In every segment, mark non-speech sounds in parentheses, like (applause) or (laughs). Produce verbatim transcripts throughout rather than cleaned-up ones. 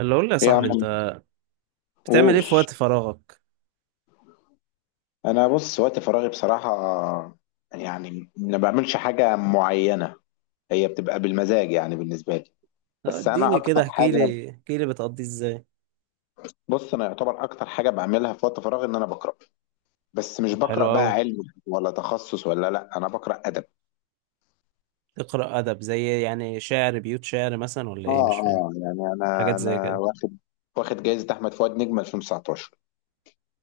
اللي اقول لي يا ايه يا صاحبي، انت عم، بتعمل ايه قول. في وقت فراغك؟ انا بص وقت فراغي بصراحه، يعني ما بعملش حاجه معينه. هي بتبقى بالمزاج يعني بالنسبه لي. آه، بس انا اديني اكتر كده، احكي حاجه لي احكي لي بتقضيه ازاي؟ بص انا يعتبر اكتر حاجه بعملها في وقت فراغي ان انا بقرا. بس مش طب حلو بقرا بقى قوي. علم ولا تخصص، ولا، لا، انا بقرا ادب. تقرا ادب، زي يعني شعر، بيوت شعر مثلا، ولا ايه؟ اه، مش فاهم اه، يعني انا حاجات زي انا كده. واخد واخد جائزه احمد فؤاد نجم ألفين وتسعتاشر.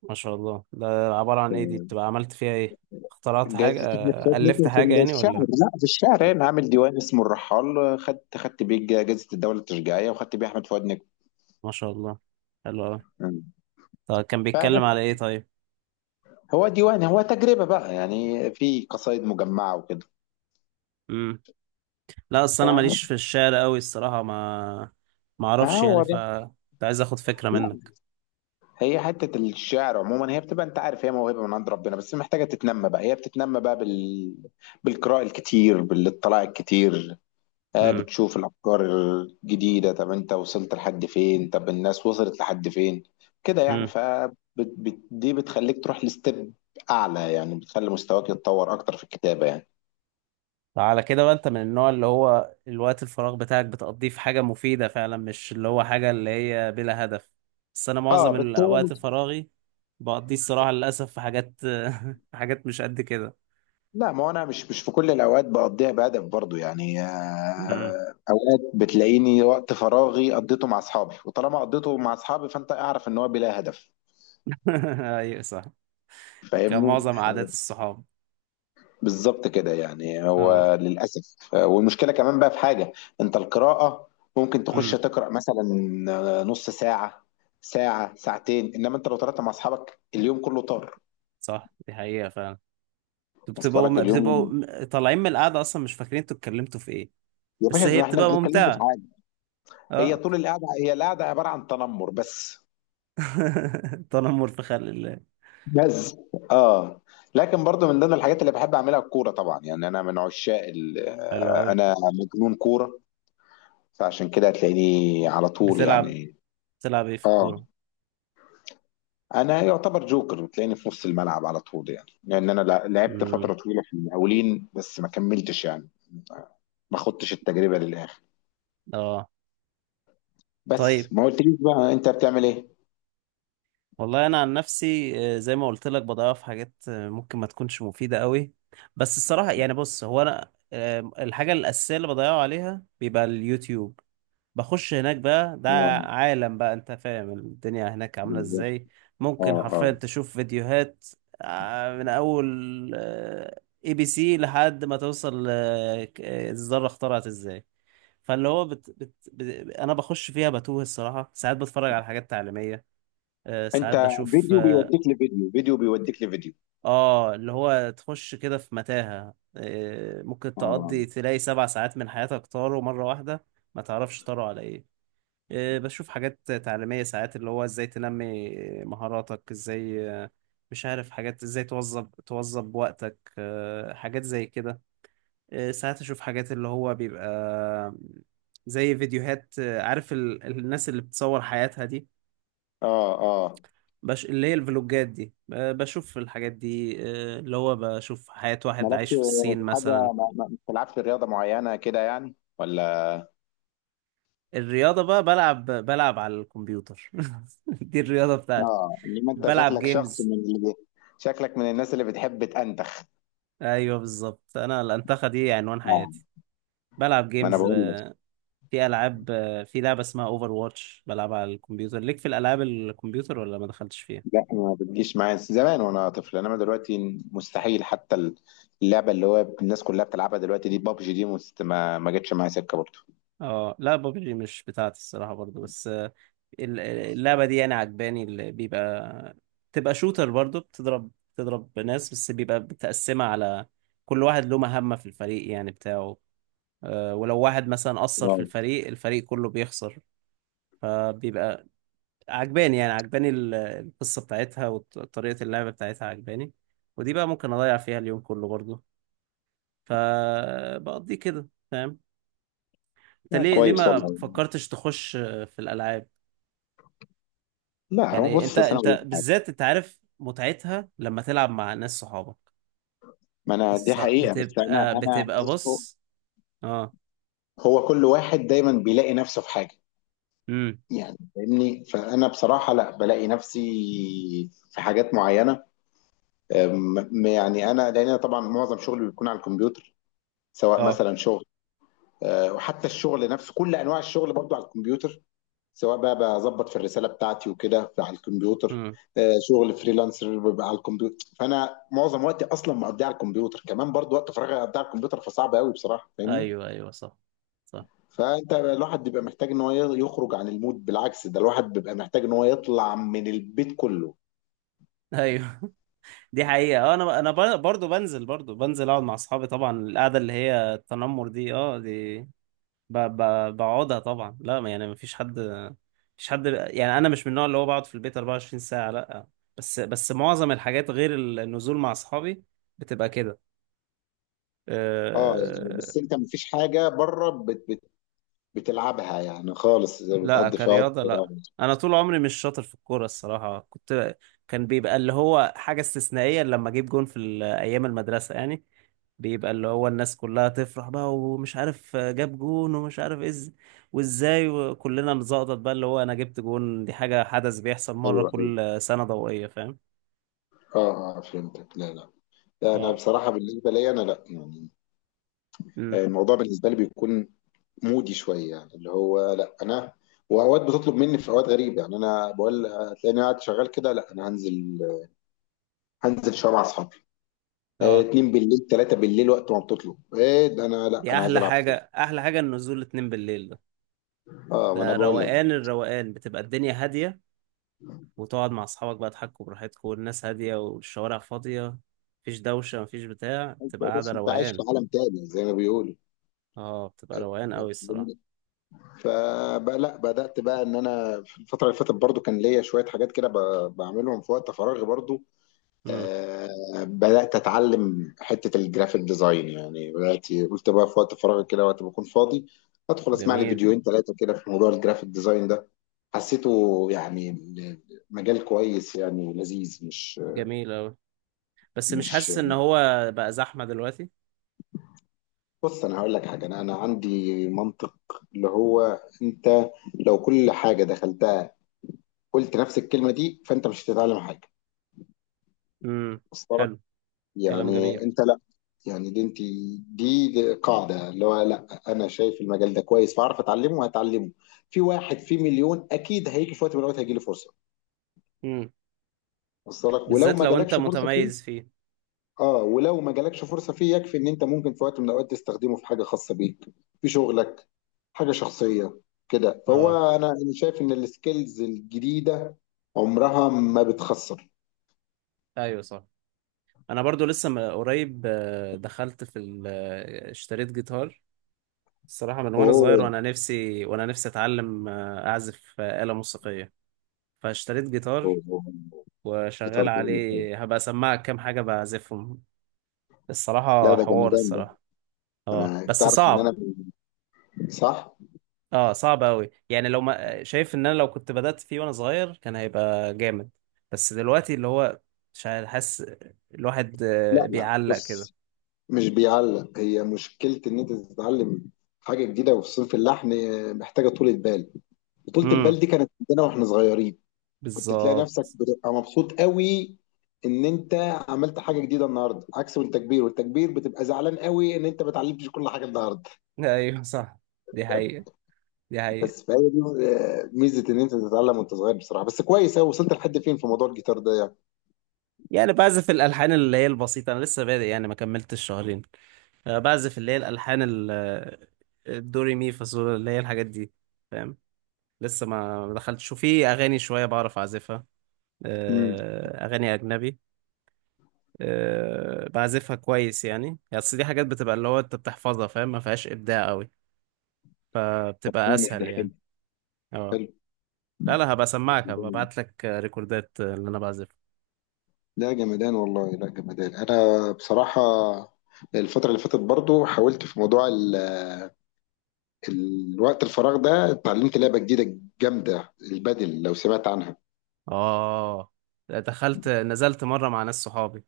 ما شاء الله! ده عبارة عن ايه؟ دي بتبقى عملت فيها ايه؟ اخترعت حاجة؟ جائزة احمد آه، فؤاد الفت نجم حاجة في يعني، الشعر، ولا؟ لا في الشعر، انا عامل ديوان اسمه الرحال، خدت خدت بيه جائزة الدولة التشجيعية، وخدت بيه احمد فؤاد نجم. ما شاء الله. حلو قوي. مم. طب كان بيتكلم على فبس، ايه؟ طيب. هو ديوان، هو تجربة بقى، يعني في قصائد مجمعة وكده. امم. لا، اصل انا ماليش فاهم. في الشعر قوي الصراحة، ما ما ما اعرفش يعني، هو ف... ده. كنت عايز اخد فكرة لا، منك. هي حتة الشعر عموما، هي بتبقى انت عارف، هي موهبة من عند ربنا، بس محتاجة تتنمى بقى، هي بتتنمى بقى بال... بالقراءة الكتير، بالاطلاع الكتير. آه بتشوف الأفكار الجديدة، طب انت وصلت لحد فين، طب الناس وصلت لحد فين كده يعني. امم. ف بت... بت... دي بتخليك تروح لستيب أعلى، يعني بتخلي مستواك يتطور أكتر في الكتابة يعني. على كده بقى انت من النوع اللي هو الوقت الفراغ بتاعك بتقضيه في حاجة مفيدة فعلا، مش اللي هو حاجة اللي هي بلا هدف. بس انا اه، معظم بس هو. الوقت فراغي بقضيه الصراحة للأسف في حاجات (laughs) في حاجات مش قد كده. لا ما هو انا مش مش في كل الاوقات بقضيها بهدف برضو يعني. امم. آه، اوقات بتلاقيني وقت فراغي قضيته مع اصحابي، وطالما قضيته مع اصحابي فانت اعرف ان هو بلا هدف. (laughs) ايوه صح. فاهمني. كمعظم عادات الصحاب. بالظبط كده يعني اه. هو للاسف، آه، والمشكله كمان بقى في حاجه. انت القراءه ممكن تخش امم. تقرا مثلا آه، نص ساعه، ساعه، ساعتين، انما انت لو طلعت مع اصحابك اليوم كله طار. صح، دي حقيقة فعلا. انتوا وصل لك بتبقوا اليوم؟ بتبقوا م- طالعين من القعدة اصلا، مش فاكرين انتوا اتكلمتوا في ايه. يا بس باشا، هي ده احنا بتبقى بنتكلم في ممتعة. حاجه. هي اه. طول القعده، هي القعده عباره عن تنمر بس (laughs) تنمر في خلق الله. بس اه. لكن برضو من ضمن الحاجات اللي بحب اعملها الكوره طبعا، يعني انا من عشاق ال- حلو آه، قوي. انا مجنون كوره. فعشان كده هتلاقيني على طول بتلعب يعني. بتلعب ايه في اه، الكورة؟ انا يعتبر جوكر، بتلاقيني في نص الملعب على طول، يعني لان انا لع- لعبت امم. فتره طويله في المقاولين بس ما كملتش يعني. ما خدتش التجربه للاخر. اه. طيب. بس ما قلتليش بقى انت بتعمل ايه؟ والله انا عن نفسي، آه، زي ما قلت لك بضيع في حاجات آه، ممكن ما تكونش مفيده قوي. بس الصراحه يعني، بص، هو انا آه، الحاجه الاساسيه اللي بضيعه عليها بيبقى اليوتيوب. بخش هناك بقى، ده اه، عالم بقى، انت فاهم الدنيا هناك عامله بالظبط. ازاي. اه، ممكن اه، حرفيا تشوف فيديوهات آه، من اول اي بي سي لحد ما توصل آه، ك- آه، الذره اخترعت ازاي. فاللي هو بت... بت... بت... انا بخش فيها بتوه الصراحه، ساعات بتفرج على حاجات تعليميه. آه، ساعات انت بشوف فيديو اه بيوديك لفيديو، فيديو بيوديك لفيديو. آه، اللي هو تخش كده في متاهه، آه، ممكن اه، تقضي، تلاقي سبع ساعات من حياتك طاروا مره واحده. ما تعرفش طاروا على ايه. آه، بشوف حاجات تعليميه، ساعات اللي هو ازاي تنمي مهاراتك، ازاي آه، مش عارف، حاجات ازاي توظب توظب وقتك، آه، حاجات زي كده. آه، ساعات اشوف حاجات اللي هو بيبقى زي فيديوهات، آه، عارف ال... الناس اللي بتصور حياتها دي. اه. آه. بش... اللي هي الفلوجات دي، آه، بشوف الحاجات دي. آه، اللي هو بشوف حياة واحد مالكش عايش في الصين في حاجة، مثلا. ما ما- ما بتلعبش رياضة معينة كده يعني ولا؟ الرياضة بقى بلعب بلعب على الكمبيوتر (laughs) دي الرياضة بتاعتي. اه، انما انت بلعب شكلك شخص جيمز. من اللي شكلك من الناس اللي بتحب تأنتخ. ايوه بالظبط، انا الانتخة دي عنوان اه، حياتي. بلعب ما انا جيمز، بقول لك. آه، في العاب، آه، في لعبة اسمها اوفر واتش بلعبها على الكمبيوتر، ليك في الالعاب الكمبيوتر ولا ما دخلتش فيها؟ لا، ما بتجيش معايا زمان وانا طفل، انما دلوقتي مستحيل حتى. اللعبة اللي هو الناس كلها بتلعبها دلوقتي دي بابجي، دي مست- ما ما جتش معايا سكة برضه. اه، لا، بابجي مش بتاعتي الصراحة برضو، بس آه، ال- اللعبة دي يعني عجباني، اللي بيبقى تبقى شوتر برضو، بتضرب بتضرب ناس، بس بيبقى متقسمة على كل واحد له مهمة في الفريق يعني بتاعه. آه، ولو واحد مثلا قصر في آه. الفريق، الفريق كله بيخسر. فبيبقى عجباني، يعني عجباني ال- القصة بتاعتها وطريقة اللعبة بتاعتها عجباني. ودي بقى ممكن أضيع فيها اليوم كله برضو. فبقضي كده، فاهم. انت لا ليه ليه كويس ما والله. فكرتش تخش في الألعاب؟ لا هو يعني انت بص، أصل انا اقول انت لك حاجة. بالذات انت عارف متعتها لما تلعب مع ناس صحابك. ما انا دي الص- حقيقة، بس انا بتبقى انا بتبقى بص. اه. هو كل واحد دايما بيلاقي نفسه في حاجة. امم. يعني فاهمني، فانا بصراحه لا بلاقي نفسي في حاجات معينه. أم- يعني انا لان أنا طبعا معظم شغلي بيكون على الكمبيوتر، سواء اه. مثلا شغل، أه، وحتى الشغل نفسه كل انواع الشغل برضو على الكمبيوتر، سواء بقى بظبط في الرساله بتاعتي وكده على الكمبيوتر. امم. أه، شغل فريلانسر بيبقى على الكمبيوتر، فانا معظم وقتي اصلا مقضيه على الكمبيوتر، كمان برضو وقت فراغي اقضيه على الكمبيوتر، فصعب قوي بصراحه، فاهمني. ايوه، ايوه، صح، صح، فانت الواحد بيبقى محتاج ان هو يخرج عن المود، بالعكس ده الواحد بيبقى محتاج ان هو يطلع من البيت كله. ايوه. (laughs) دي حقيقة. اه انا انا بر- برضو بنزل برضو بنزل اقعد مع اصحابي، طبعا القعدة اللي هي التنمر دي، اه، دي ب- ب- بقعدها طبعا، لا ما- يعني مفيش حد. مفيش حد، يعني انا مش من النوع اللي هو بقعد في البيت أربعة وعشرين ساعة، لا. بس بس معظم الحاجات غير النزول مع اصحابي بتبقى كده. اه يعني، أه. بس انت مفيش حاجه بره بت بت بتلعبها يعني خالص لا، بتقضي فيها وقت كرياضة فراغ؟ لا. أنا طول عمري مش شاطر في الكورة الصراحة، كنت كان بيبقى اللي هو حاجة استثنائية لما أجيب جون في ال- أيام المدرسة يعني. بيبقى اللي هو الناس كلها تفرح بقى، ومش عارف جاب جون ومش عارف إز وإزاي، وكلنا نزقطط بقى اللي هو أنا جبت جون، دي حاجة، حدث بيحصل مرة ايوه، ايوه. كل سنة ضوئية، فاهم. اه، اه، فهمتك. لا، لا، لا، انا اه. بصراحه بالنسبه لي، انا لا يعني. امم. الموضوع بالنسبه لي بيكون مودي شويه يعني، اللي هو لا انا. واوقات بتطلب مني في اوقات غريبه يعني، انا بقول هتلاقيني قاعد شغال كده، لا انا هنزل هنزل شويه مع اصحابي. آه، اه. اتنين بالليل، تلاتة بالليل، وقت ما بتطلب، ايه ده، انا لا دي انا عايز أحلى العب كورة. حاجة، أحلى حاجة النزول اتنين بالليل ده. اه ما انا ده بقول لك. روقان، الروقان بتبقى الدنيا هادية، وتقعد مع أصحابك بقى تحكوا براحتكوا، والناس هادية والشوارع فاضية، مفيش دوشة مفيش بتاع، بتبقى قاعدة بس انت عايش في روقان. عالم تاني زي ما بيقولوا. اه، بتبقى روقان أوي الصراحة. فبقى لا، بدأت بقى ان انا في الفترة اللي فاتت برضو كان ليا شوية حاجات كده ب- بعملهم في وقت فراغي برضو. امم. آه بدأت اتعلم حتة الجرافيك ديزاين يعني، بدأت قلت بقى في وقت فراغي كده وقت ما اكون فاضي، ادخل اسمع لي جميل. فيديوهين ثلاثة كده في موضوع الجرافيك ديزاين ده. حسيته يعني، مجال كويس يعني لذيذ مش جميل أوي. بس مش مش حاسس إن هو بقى زحمة دلوقتي؟ بص انا هقول لك حاجه، انا انا عندي منطق اللي هو انت، لو كل حاجه دخلتها قلت نفس الكلمه دي فانت مش هتتعلم حاجه. امم. وصل لك؟ حلو. كلام جميل. يعني انت لا يعني، دي انت دي دي قاعده اللي هو لا انا شايف المجال ده كويس، فاعرف اتعلمه وهتعلمه. في واحد في مليون اكيد، هيجي في وقت من الاوقات هيجي له فرصه. امم. وصل لك؟ ولو بالذات ما لو أنت جالكش فرصه متميز فيه. فيه. اه، ولو ما جالكش فرصه فيه يكفي ان انت ممكن في وقت من الاوقات تستخدمه في حاجه خاصه بيك، في شغلك، حاجه شخصيه. كده، اه. فهو انا انا شايف ان السكيلز الجديده عمرها ما بتخسر. أيوة صح. أنا برضو لسه م- قريب آه، دخلت في ال- آه، اشتريت جيتار. الصراحة من وأنا صغير اوه، وأنا نفسي، وأنا نفسي أتعلم آه، أعزف آه، آلة موسيقية. فاشتريت جيتار أوه، أوه. في وشغال ترجمة. عليه، هبقى اسمعك كام حاجة بعزفهم. لا الصراحة ده حوار، جمدان ده. الصراحة. اه انا بس تعرف ان انا صعب. ب- صح. اه، صعب قوي يعني، لو ما شايف ان انا لو كنت بدأت فيه وانا صغير كان هيبقى جامد. بس دلوقتي اللي هو مش عارف، حاسس الواحد آه، لا، لا، بيعلق كده. بص، مش بيعلق، هي مشكله ان انت تتعلم حاجه جديده، وفي صنف اللحن آه، محتاجه طولة بال، وطولة البال امم. دي كانت عندنا واحنا صغيرين. كنت تلاقي نفسك بالظبط. بتبقى مبسوط قوي ان انت عملت حاجه جديده النهارده، عكس التكبير، والتكبير بتبقى زعلان قوي ان انت ما اتعلمتش كل حاجه النهارده. ايوه صح. دي حقيقة. دي حقيقة. بس فهي دي آه، ميزه ان انت تتعلم وانت صغير بصراحه، بس كويس قوي، وصلت لحد فين في موضوع الجيتار ده يعني؟ يعني بعزف الالحان اللي هي البسيطة، انا لسه بادئ يعني، ما كملتش شهرين. آه، بعزف اللي هي الالحان ال- آه، الدوري مي فاصول، اللي هي الحاجات دي، فاهم. لسه ما ما دخلتش، وفي اغاني شويه بعرف اعزفها. امم. آه، اغاني اجنبي، آه، بعزفها كويس يعني يعني اصل دي حاجات بتبقى اللي هو انت بتحفظها، فاهم، ما فيهاش ابداع قوي فبتبقى جامد ده، اسهل حلو، يعني. اه. حلو. لا، لا، هبقى اسمعك، هبقى ابعت لك ريكوردات اللي انا بعزفها. لا جمدان والله، لا جمدان، انا بصراحه، الفترة اللي فاتت برضو حاولت في موضوع ال... الوقت الفراغ ده، اتعلمت لعبة جديدة جامدة، البادل لو سمعت عنها. اه، دخلت نزلت مره مع ناس صحابي،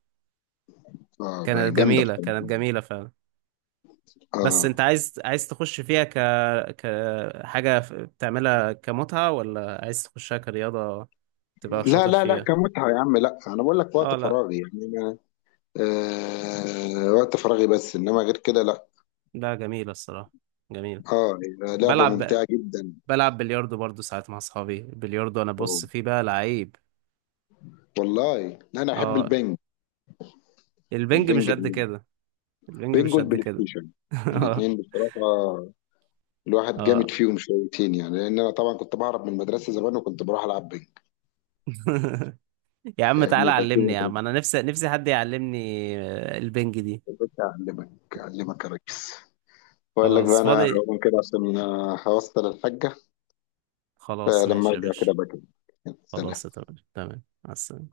اه، كانت جامدة جميله، بصراحة، كانت جميله فعلا. بس اه. انت عايز عايز تخش فيها ك كحاجه بتعملها كمتعه، ولا عايز تخشها كرياضه تبقى لا، شاطر لا، لا، فيها؟ كمتعة يا عم، لا أنا بقول لك اه، وقت لا، فراغي يعني أنا، آه وقت فراغي، بس إنما غير كده لا. لا، جميلة الصراحة، جميلة. أه. لعبة بلعب ب... ممتعة جدا. بلعب بلياردو برضو ساعات مع اصحابي، البلياردو انا بص فيه بقى لعيب. والله أنا أحب اه. البنج البنج مش البنج قد كده. البنج البنج مش قد والبلاي كده ستيشن، (laughs) اه. الاتنين بصراحة. الواحد جامد اه. فيهم شويتين يعني، لأن أنا طبعا كنت بهرب من المدرسة زمان وكنت بروح ألعب بنج. (laughs) يا عم تعالى فاهمني، علمني، فالدنيا يا كانت عم انا نفسي، نفسي حد يعلمني آه، البنج دي. بتبقى، أعلمك أعلمك يا ريس. بقول لك بقى خلاص أنا فاضي. هقوم كده عشان آه، هوصل الحاجة. خلاص فلما ماشي يا أرجع كده باشا. بقى كده. سلام. خلاص تمام تمام، مع السلامة.